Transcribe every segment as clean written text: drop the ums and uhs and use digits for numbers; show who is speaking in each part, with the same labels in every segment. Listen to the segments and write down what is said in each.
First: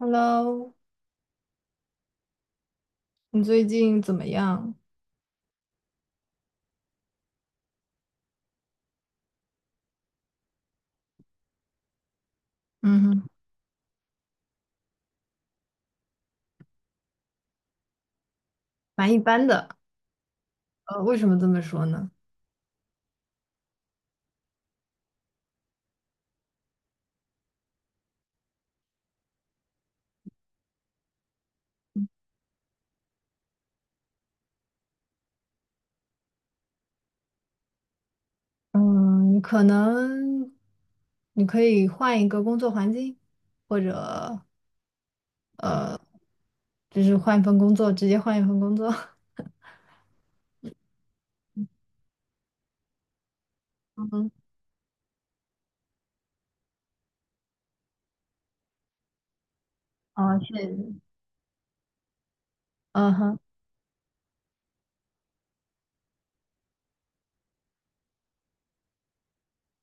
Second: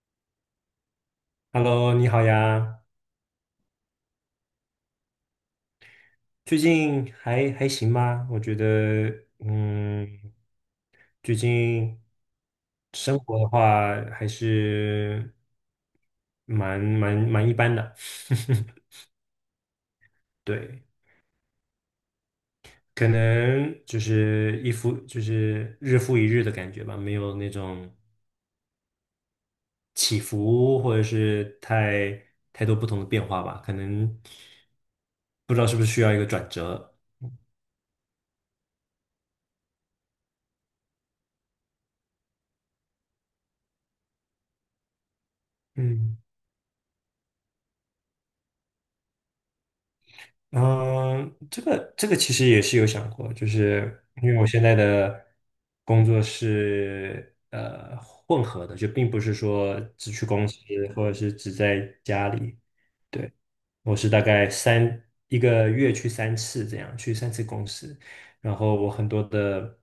Speaker 1: Hello，
Speaker 2: Hello，你好呀，
Speaker 1: 你最近怎么样？
Speaker 2: 最近还行吗？我觉得，最近
Speaker 1: 嗯
Speaker 2: 生
Speaker 1: 哼，
Speaker 2: 活的话还是蛮一般的，
Speaker 1: 蛮一般的。
Speaker 2: 对，
Speaker 1: 为什么这么说呢？
Speaker 2: 可能就是日复一日的感觉吧，没有那种起伏或者是太多不同的变化吧，可能不知道是不是需要一个转折，
Speaker 1: 嗯，可能你可以换一个工作环境，或者
Speaker 2: 嗯。
Speaker 1: 就是换一份工作，直接换一份工作。
Speaker 2: 嗯，这个其实也是有想过，就是
Speaker 1: 嗯，
Speaker 2: 因
Speaker 1: 哼，
Speaker 2: 为我现在的工作是混合的，就并不是说只去
Speaker 1: 哦，
Speaker 2: 公司
Speaker 1: 是，
Speaker 2: 或者是只在家里。
Speaker 1: 嗯
Speaker 2: 对。
Speaker 1: 哼，
Speaker 2: 我是大概一个月去三次这样，去三次公司。然后我很多的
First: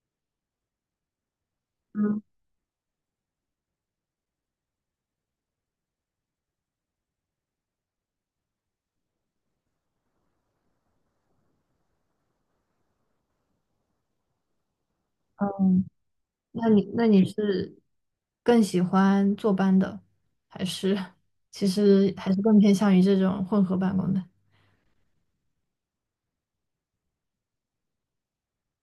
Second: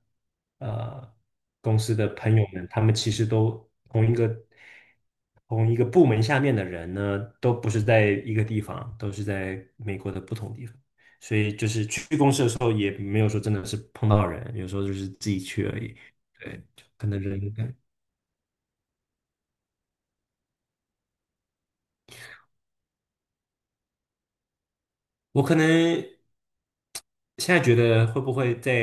Speaker 2: 呃公司的
Speaker 1: 嗯，
Speaker 2: 朋友们，他们其实都同一个部门下面的人呢，都不是在一个地方，都是在美国的不同地方。所以就是去公司的时候，也没有说真的是碰到人，有时候就是自己去而
Speaker 1: 嗯，
Speaker 2: 已。对，
Speaker 1: 那
Speaker 2: 就
Speaker 1: 你那
Speaker 2: 可能
Speaker 1: 你
Speaker 2: 人。
Speaker 1: 是更喜欢坐班的，还是其实还是更偏向于这种混合办公的？
Speaker 2: 我可能现在觉得会不会再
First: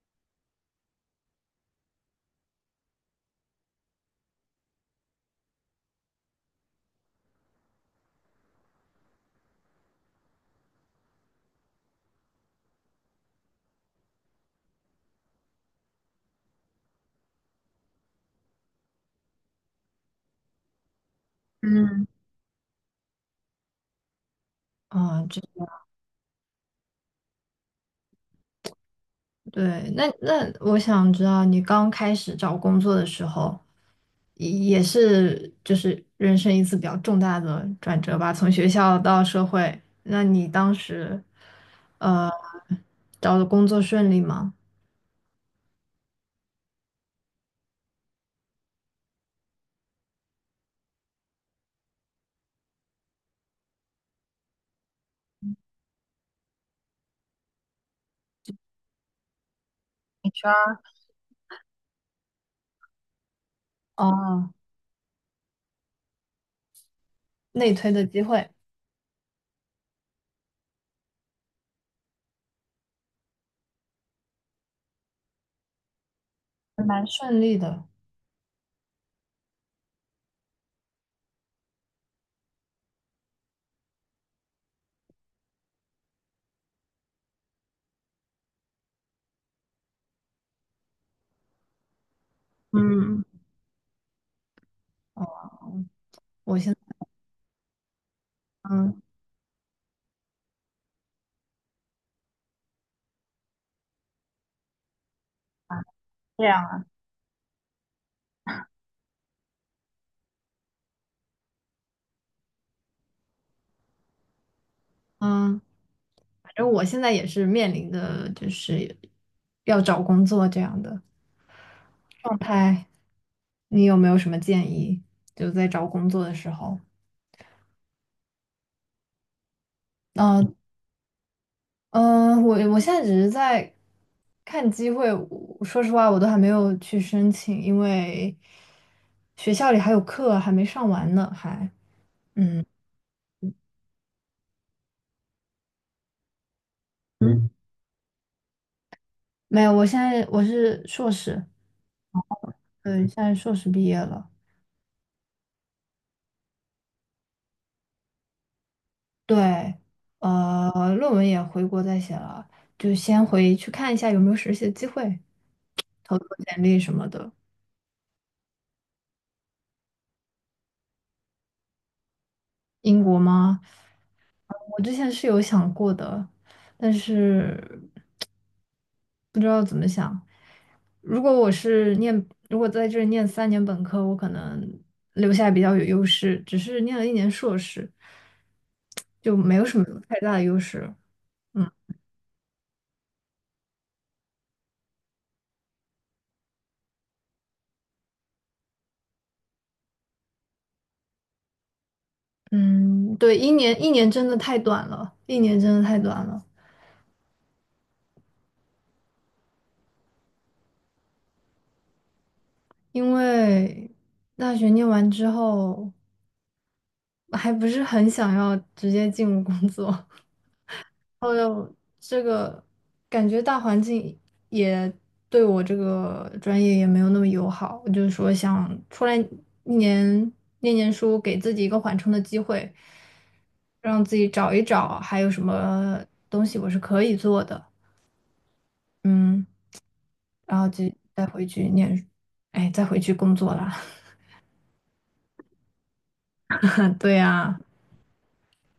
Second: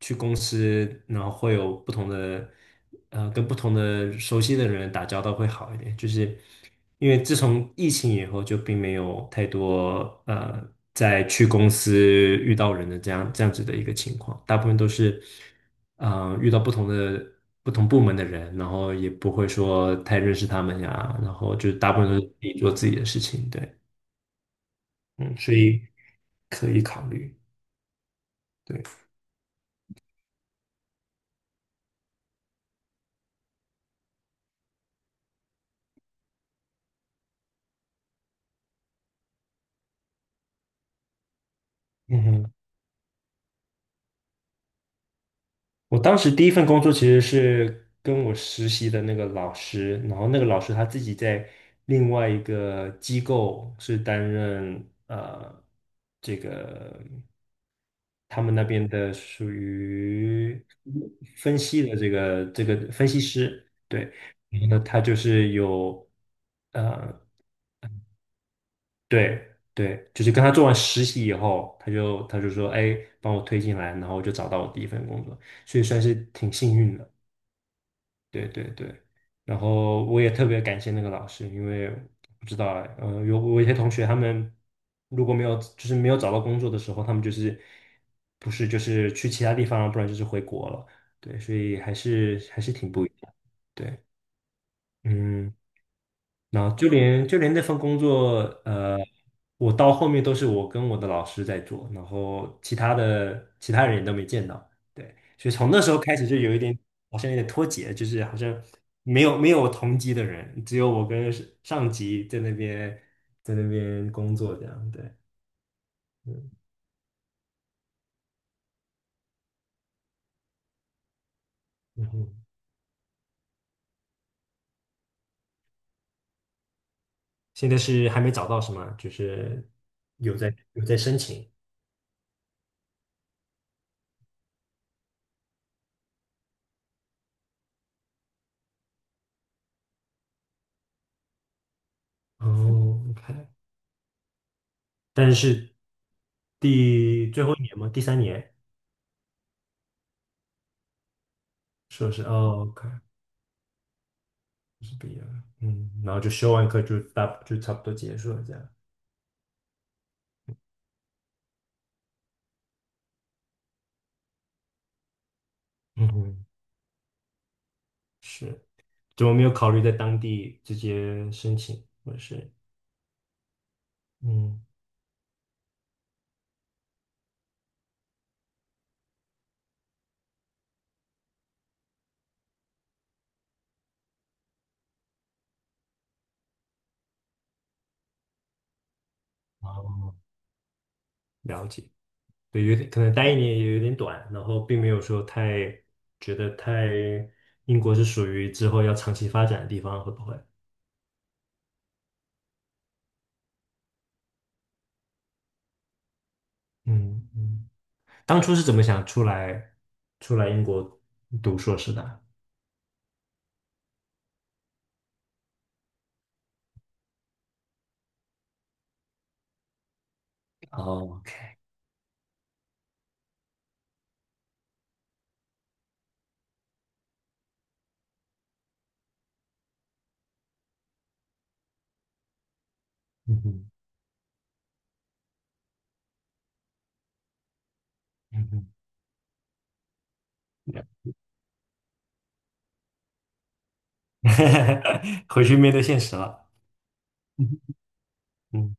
Speaker 2: 去公司，然后会有不同的，跟不同的熟悉的人打交道会好一点，就是因为自从疫情以后，就并没有太多在去公司遇到人的这样子的一个情况，大部分都是遇到不同部门的人，然后也不会说太认识他们呀，然后就大部
Speaker 1: 嗯，
Speaker 2: 分都是自己做自己的事情，对。
Speaker 1: 啊、
Speaker 2: 嗯，
Speaker 1: 这。
Speaker 2: 所以可以考虑。对，
Speaker 1: 对，那我想知道，你刚开始找工作的时候，也是就是人生一次比较重大的转折吧，从学校到社会。那你当时，
Speaker 2: 嗯
Speaker 1: 呃，
Speaker 2: 哼，
Speaker 1: 找的工作顺利吗？
Speaker 2: 我当时第一份工作其实是跟我实习的那个老师，然后那个老师他自己在另外一个机构是担任这个他们那边的属于
Speaker 1: HR，
Speaker 2: 分析的这个分析师，对，
Speaker 1: 哦，
Speaker 2: 然后呢，他就是有呃。
Speaker 1: 内推的机会
Speaker 2: 对对，就是跟他做完实习以后，他就说，哎，帮我推进来，然后我就找到我第一份工作，所以算是挺幸
Speaker 1: 还
Speaker 2: 运
Speaker 1: 蛮
Speaker 2: 的。
Speaker 1: 顺利的。
Speaker 2: 对对对，然后我也特别感谢那个老师，因为不知道哎，我有一些同学他们如果没有找到工作的时候，他们不是就是去其他地方，不然就是回国了。对，所以还是挺不一
Speaker 1: 嗯，
Speaker 2: 样。对，嗯。
Speaker 1: 哦，我
Speaker 2: 然
Speaker 1: 现
Speaker 2: 后就
Speaker 1: 在
Speaker 2: 连就连那份工作，呃，
Speaker 1: 嗯
Speaker 2: 我到后面都是我跟我的老师在做，然后其他人也都没见到，对，所以从那时候开始就
Speaker 1: 这
Speaker 2: 有一
Speaker 1: 样
Speaker 2: 点
Speaker 1: 啊，
Speaker 2: 好像有点脱节，就是好像没有同级的人，只有我跟上级在那边工作这样，对，
Speaker 1: 嗯，反
Speaker 2: 嗯
Speaker 1: 正我现在也是面临的就是要找工作这样的
Speaker 2: 嗯哼，
Speaker 1: 状态。你有没有什么建议？就在找工作的时候，
Speaker 2: 现在是还没找到是吗？就是有
Speaker 1: 嗯
Speaker 2: 在有在申请，
Speaker 1: 嗯，我现在只是在看机会。我说实话，我都还没有去申请，因为学校里还有课还没上完呢，还嗯
Speaker 2: 哦，OK，但是最
Speaker 1: 嗯，
Speaker 2: 后一年吗？第三年。
Speaker 1: 没有。我现在我是硕士，
Speaker 2: 硕士哦，OK，
Speaker 1: 对，现在硕士毕业了，
Speaker 2: 是毕业了，然后就修完课就差不多结束了这样。
Speaker 1: 对，论文也回国再写了，就先回去看一下有没有实习的机会，
Speaker 2: 嗯
Speaker 1: 投投
Speaker 2: 哼，
Speaker 1: 简历什么的。
Speaker 2: 是，怎么没有考虑在当地直接申请，或者是？
Speaker 1: 英国吗？嗯
Speaker 2: 嗯，
Speaker 1: 我之前是有想过的，但是 不知道怎么想。如果我是念，如果在这里念3年本科，我可能留下比较有优势，只是念了一年硕士，就没有什么
Speaker 2: 哦，
Speaker 1: 太大的优势。
Speaker 2: 了
Speaker 1: 嗯
Speaker 2: 解。对，有点可能待一年也有点短，然后并没有说太觉得太英国是属于之后要长期发展的地方，会不会？
Speaker 1: 嗯，对，一年一年真的太短了，一年真的太短了，
Speaker 2: 嗯嗯，当初是怎么想出来英国读硕士的啊。
Speaker 1: 因为大学念完之后，还不是很想要直接进入工作。
Speaker 2: 哦，OK，
Speaker 1: 哦又这个感觉大环境也对我这个专业也没有那么友好，我就是说想出来一年念念书，给自己一个缓冲的机会，
Speaker 2: 嗯哼，
Speaker 1: 让自己找一找还有什么东西我是可以做的，
Speaker 2: 嗯哼，
Speaker 1: 嗯，然后就再回去念，哎，再回去工作啦。
Speaker 2: 回去面对现实了。
Speaker 1: 对呀，
Speaker 2: 嗯嗯，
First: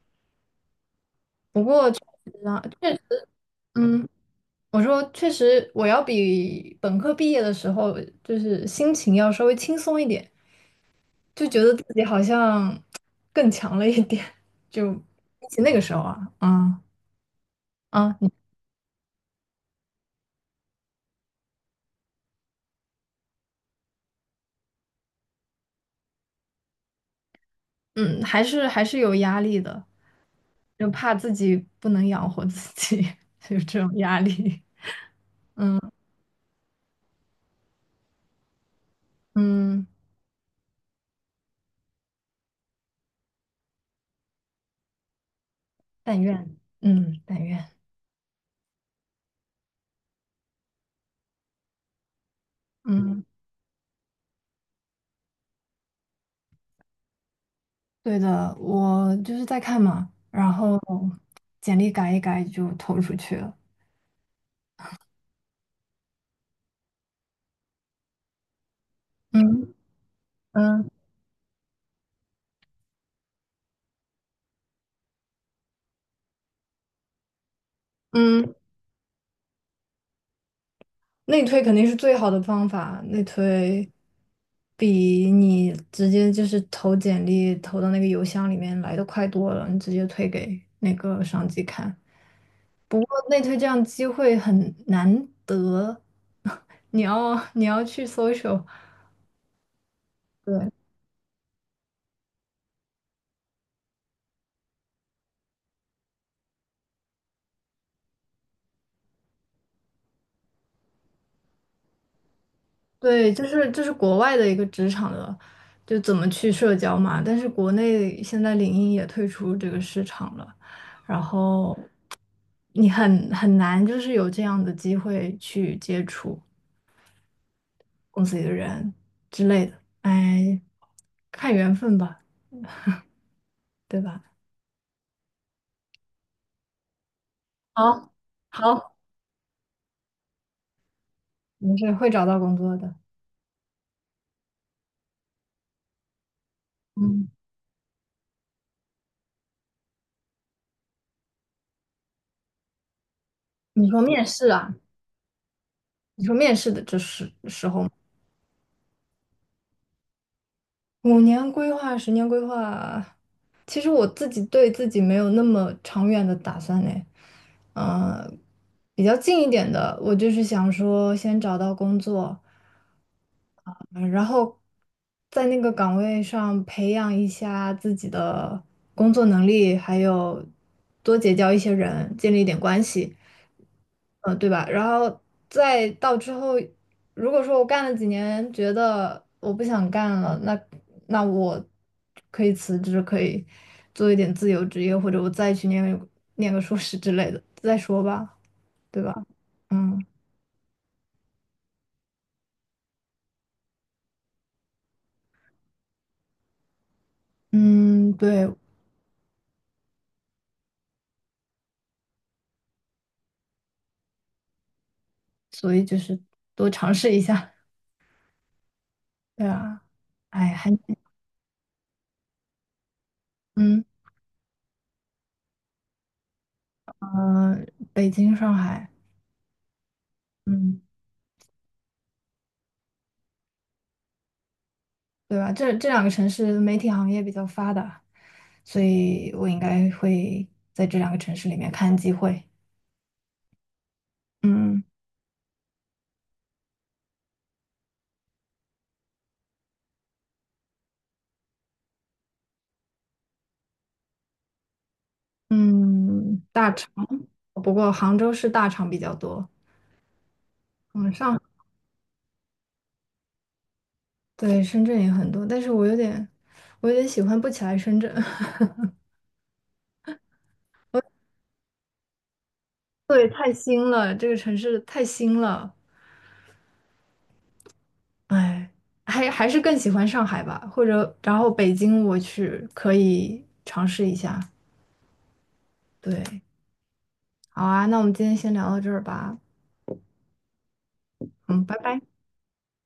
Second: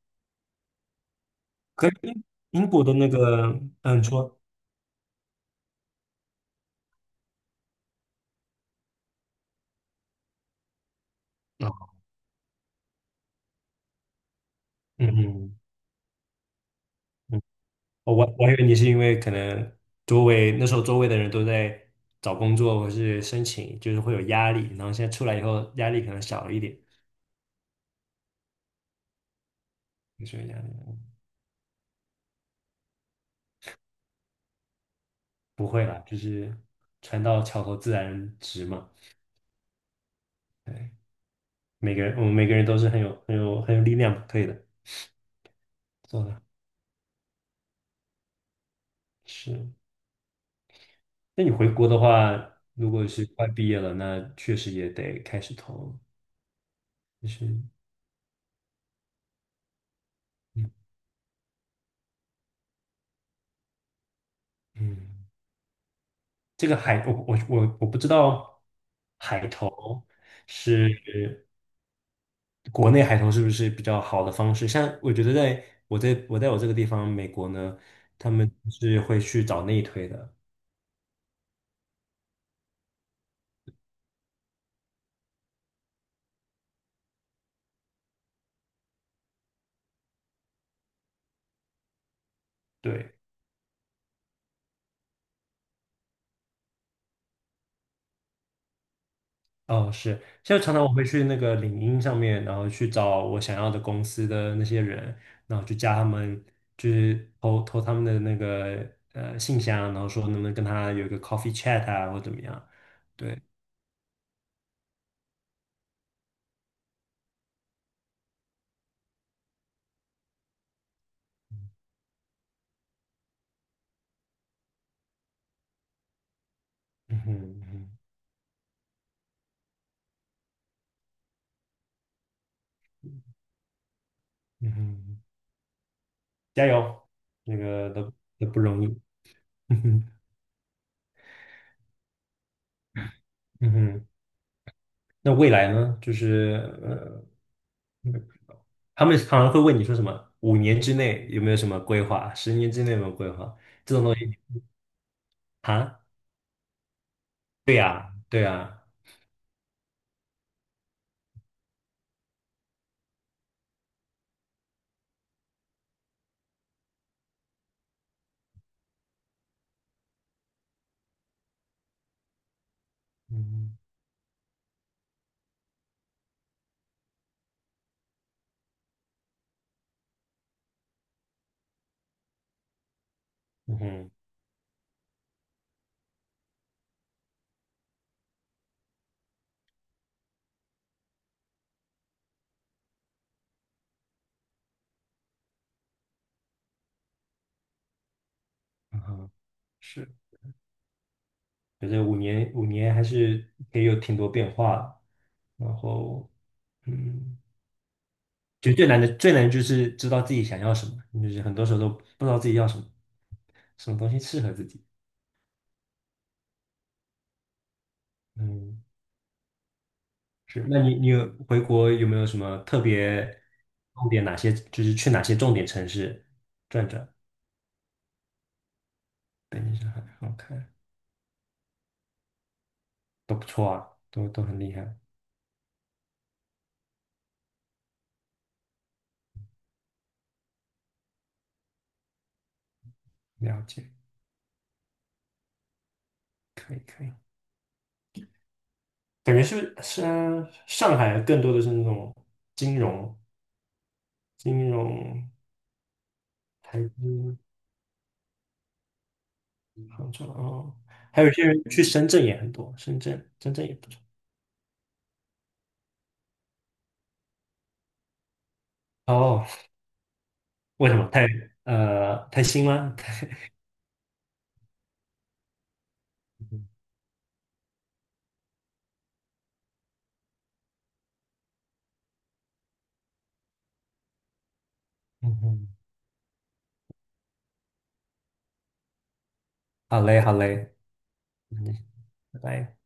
Speaker 1: 不过
Speaker 2: 可是
Speaker 1: 确
Speaker 2: 英
Speaker 1: 实啊，
Speaker 2: 英国的
Speaker 1: 确实
Speaker 2: 那个，嗯，你
Speaker 1: 嗯。
Speaker 2: 说，
Speaker 1: 我说，确实，我要比本科毕业的时候，就是心情要稍微轻松一点。就觉得
Speaker 2: 啊
Speaker 1: 自己好像更强了一点，就
Speaker 2: 嗯
Speaker 1: 比
Speaker 2: 嗯
Speaker 1: 起那个时候啊，嗯
Speaker 2: 嗯，哦
Speaker 1: 啊，你
Speaker 2: 我还以为你是因为可能那时候周围的人都在找工作或是申请，就是会有压力，然后现在出来以后压力可能小一点，
Speaker 1: 嗯，还是有压力的，
Speaker 2: 你说压力
Speaker 1: 就怕自己不能养活自己，有这种压力。
Speaker 2: 不会啦，就是船到桥头自然直嘛。
Speaker 1: 嗯，
Speaker 2: 对，每个人我们每个人都是很有力量，可以的，
Speaker 1: 但
Speaker 2: 做的
Speaker 1: 愿，嗯，但愿，
Speaker 2: 是。那你回国的话，如果
Speaker 1: 嗯，
Speaker 2: 是快毕业了，那确实也得开始投。就是
Speaker 1: 对的，我就是在看嘛，然
Speaker 2: 嗯
Speaker 1: 后简历改一改就投出去了。
Speaker 2: 嗯，这个海，我不知道海
Speaker 1: 嗯
Speaker 2: 投是
Speaker 1: 嗯
Speaker 2: 国内海投是不是比较好的方式？像我觉得在我这个地方美国呢，他们
Speaker 1: 嗯。
Speaker 2: 是会去找内推的，
Speaker 1: 内推肯定是最好的方法，内推比你直接就是投简历投到那个邮箱里面来的快多了，你直接推给那个上级看。不过
Speaker 2: 对。
Speaker 1: 内推这样机会很难得，你要去搜一 c i
Speaker 2: 哦，是，现在
Speaker 1: 对，
Speaker 2: 常常我会去那个领英上面，然后去找我想要的公司的那些人，然后去加他们，就是投他们的那个信箱，然后说能不能跟他有一个 coffee chat 啊，或怎么样？
Speaker 1: 对，
Speaker 2: 对，
Speaker 1: 就是国外的一个职场的，就怎么去社交嘛。但是国内现在领英也退出这个市场了，然后你很难就是有这样的机会去接触
Speaker 2: 嗯哼嗯哼
Speaker 1: 公司里的人之类的。哎，看缘分吧，对吧？
Speaker 2: 嗯哼，加油，那个
Speaker 1: 好，
Speaker 2: 都不容易，
Speaker 1: 好，
Speaker 2: 嗯哼
Speaker 1: 没事，会找到工作的。
Speaker 2: 嗯哼，那未来呢？就是呃，
Speaker 1: 嗯，
Speaker 2: 嗯他们常常会问你说什么？五年之内有没有什么规划？10年之内有没有规划？
Speaker 1: 你说面试啊？
Speaker 2: 啊，
Speaker 1: 你说面试的这时
Speaker 2: 对
Speaker 1: 候。
Speaker 2: 呀，对呀。
Speaker 1: 5年规划、10年规划，其实我自己对自己没有那么长远的打算嘞。呃，比较近一点的，我就是想说先找到工作，
Speaker 2: 嗯
Speaker 1: 嗯然后在那个岗位上培养一下自己的工作能力，还有多结交一些人，建立一点关系。
Speaker 2: 嗯哼
Speaker 1: 嗯，对吧？然后再到之后，如果说我干了几年，觉得我不想干了，那我可以辞职，可以做一点自由职业，或者我再去念个硕士之类的，再说吧，
Speaker 2: 嗯
Speaker 1: 对吧？
Speaker 2: 哼，
Speaker 1: 嗯
Speaker 2: 是，觉得5年5年还是也有挺多变化的。然后，嗯，
Speaker 1: 嗯，对，
Speaker 2: 就最难的就是知道自己想要什么，就是很多时候都不知道自己要什么，什么东西适合自己。
Speaker 1: 所以就是多尝试一下，
Speaker 2: 嗯，
Speaker 1: 对啊，哎，
Speaker 2: 是。
Speaker 1: 还
Speaker 2: 那你有回国有没有什么特别
Speaker 1: 嗯
Speaker 2: 重点？哪些就是去哪些重点城市转转？
Speaker 1: 嗯、北京、上海，
Speaker 2: 北京、上海，好看，
Speaker 1: 嗯。
Speaker 2: 都不错，都很厉害。
Speaker 1: 对吧？这两个城市媒体行业比较发达，所以我应该会在这两个城市里面看机会。
Speaker 2: 了解，
Speaker 1: 嗯
Speaker 2: 可以可以。感觉是不是上海更多的是那种金融、金融、
Speaker 1: 嗯，大
Speaker 2: 台
Speaker 1: 厂，
Speaker 2: 资、
Speaker 1: 不过杭州是大厂比较多。
Speaker 2: 杭州哦，
Speaker 1: 嗯，
Speaker 2: 还有一
Speaker 1: 上，
Speaker 2: 些人去深圳也很多，深圳也不错。
Speaker 1: 对，深圳也很多，但是我有点喜欢不起来深圳。
Speaker 2: 哦，为什么太新吗？
Speaker 1: 对，太新了，这个城市太新了。哎，还是更喜欢上海吧，或者然后北京我去可以尝试一下。
Speaker 2: 嗯哼，
Speaker 1: 对，好啊，那我们今天先聊到这儿吧。
Speaker 2: 好嘞好嘞，嗯，
Speaker 1: 嗯，拜拜。
Speaker 2: 拜拜。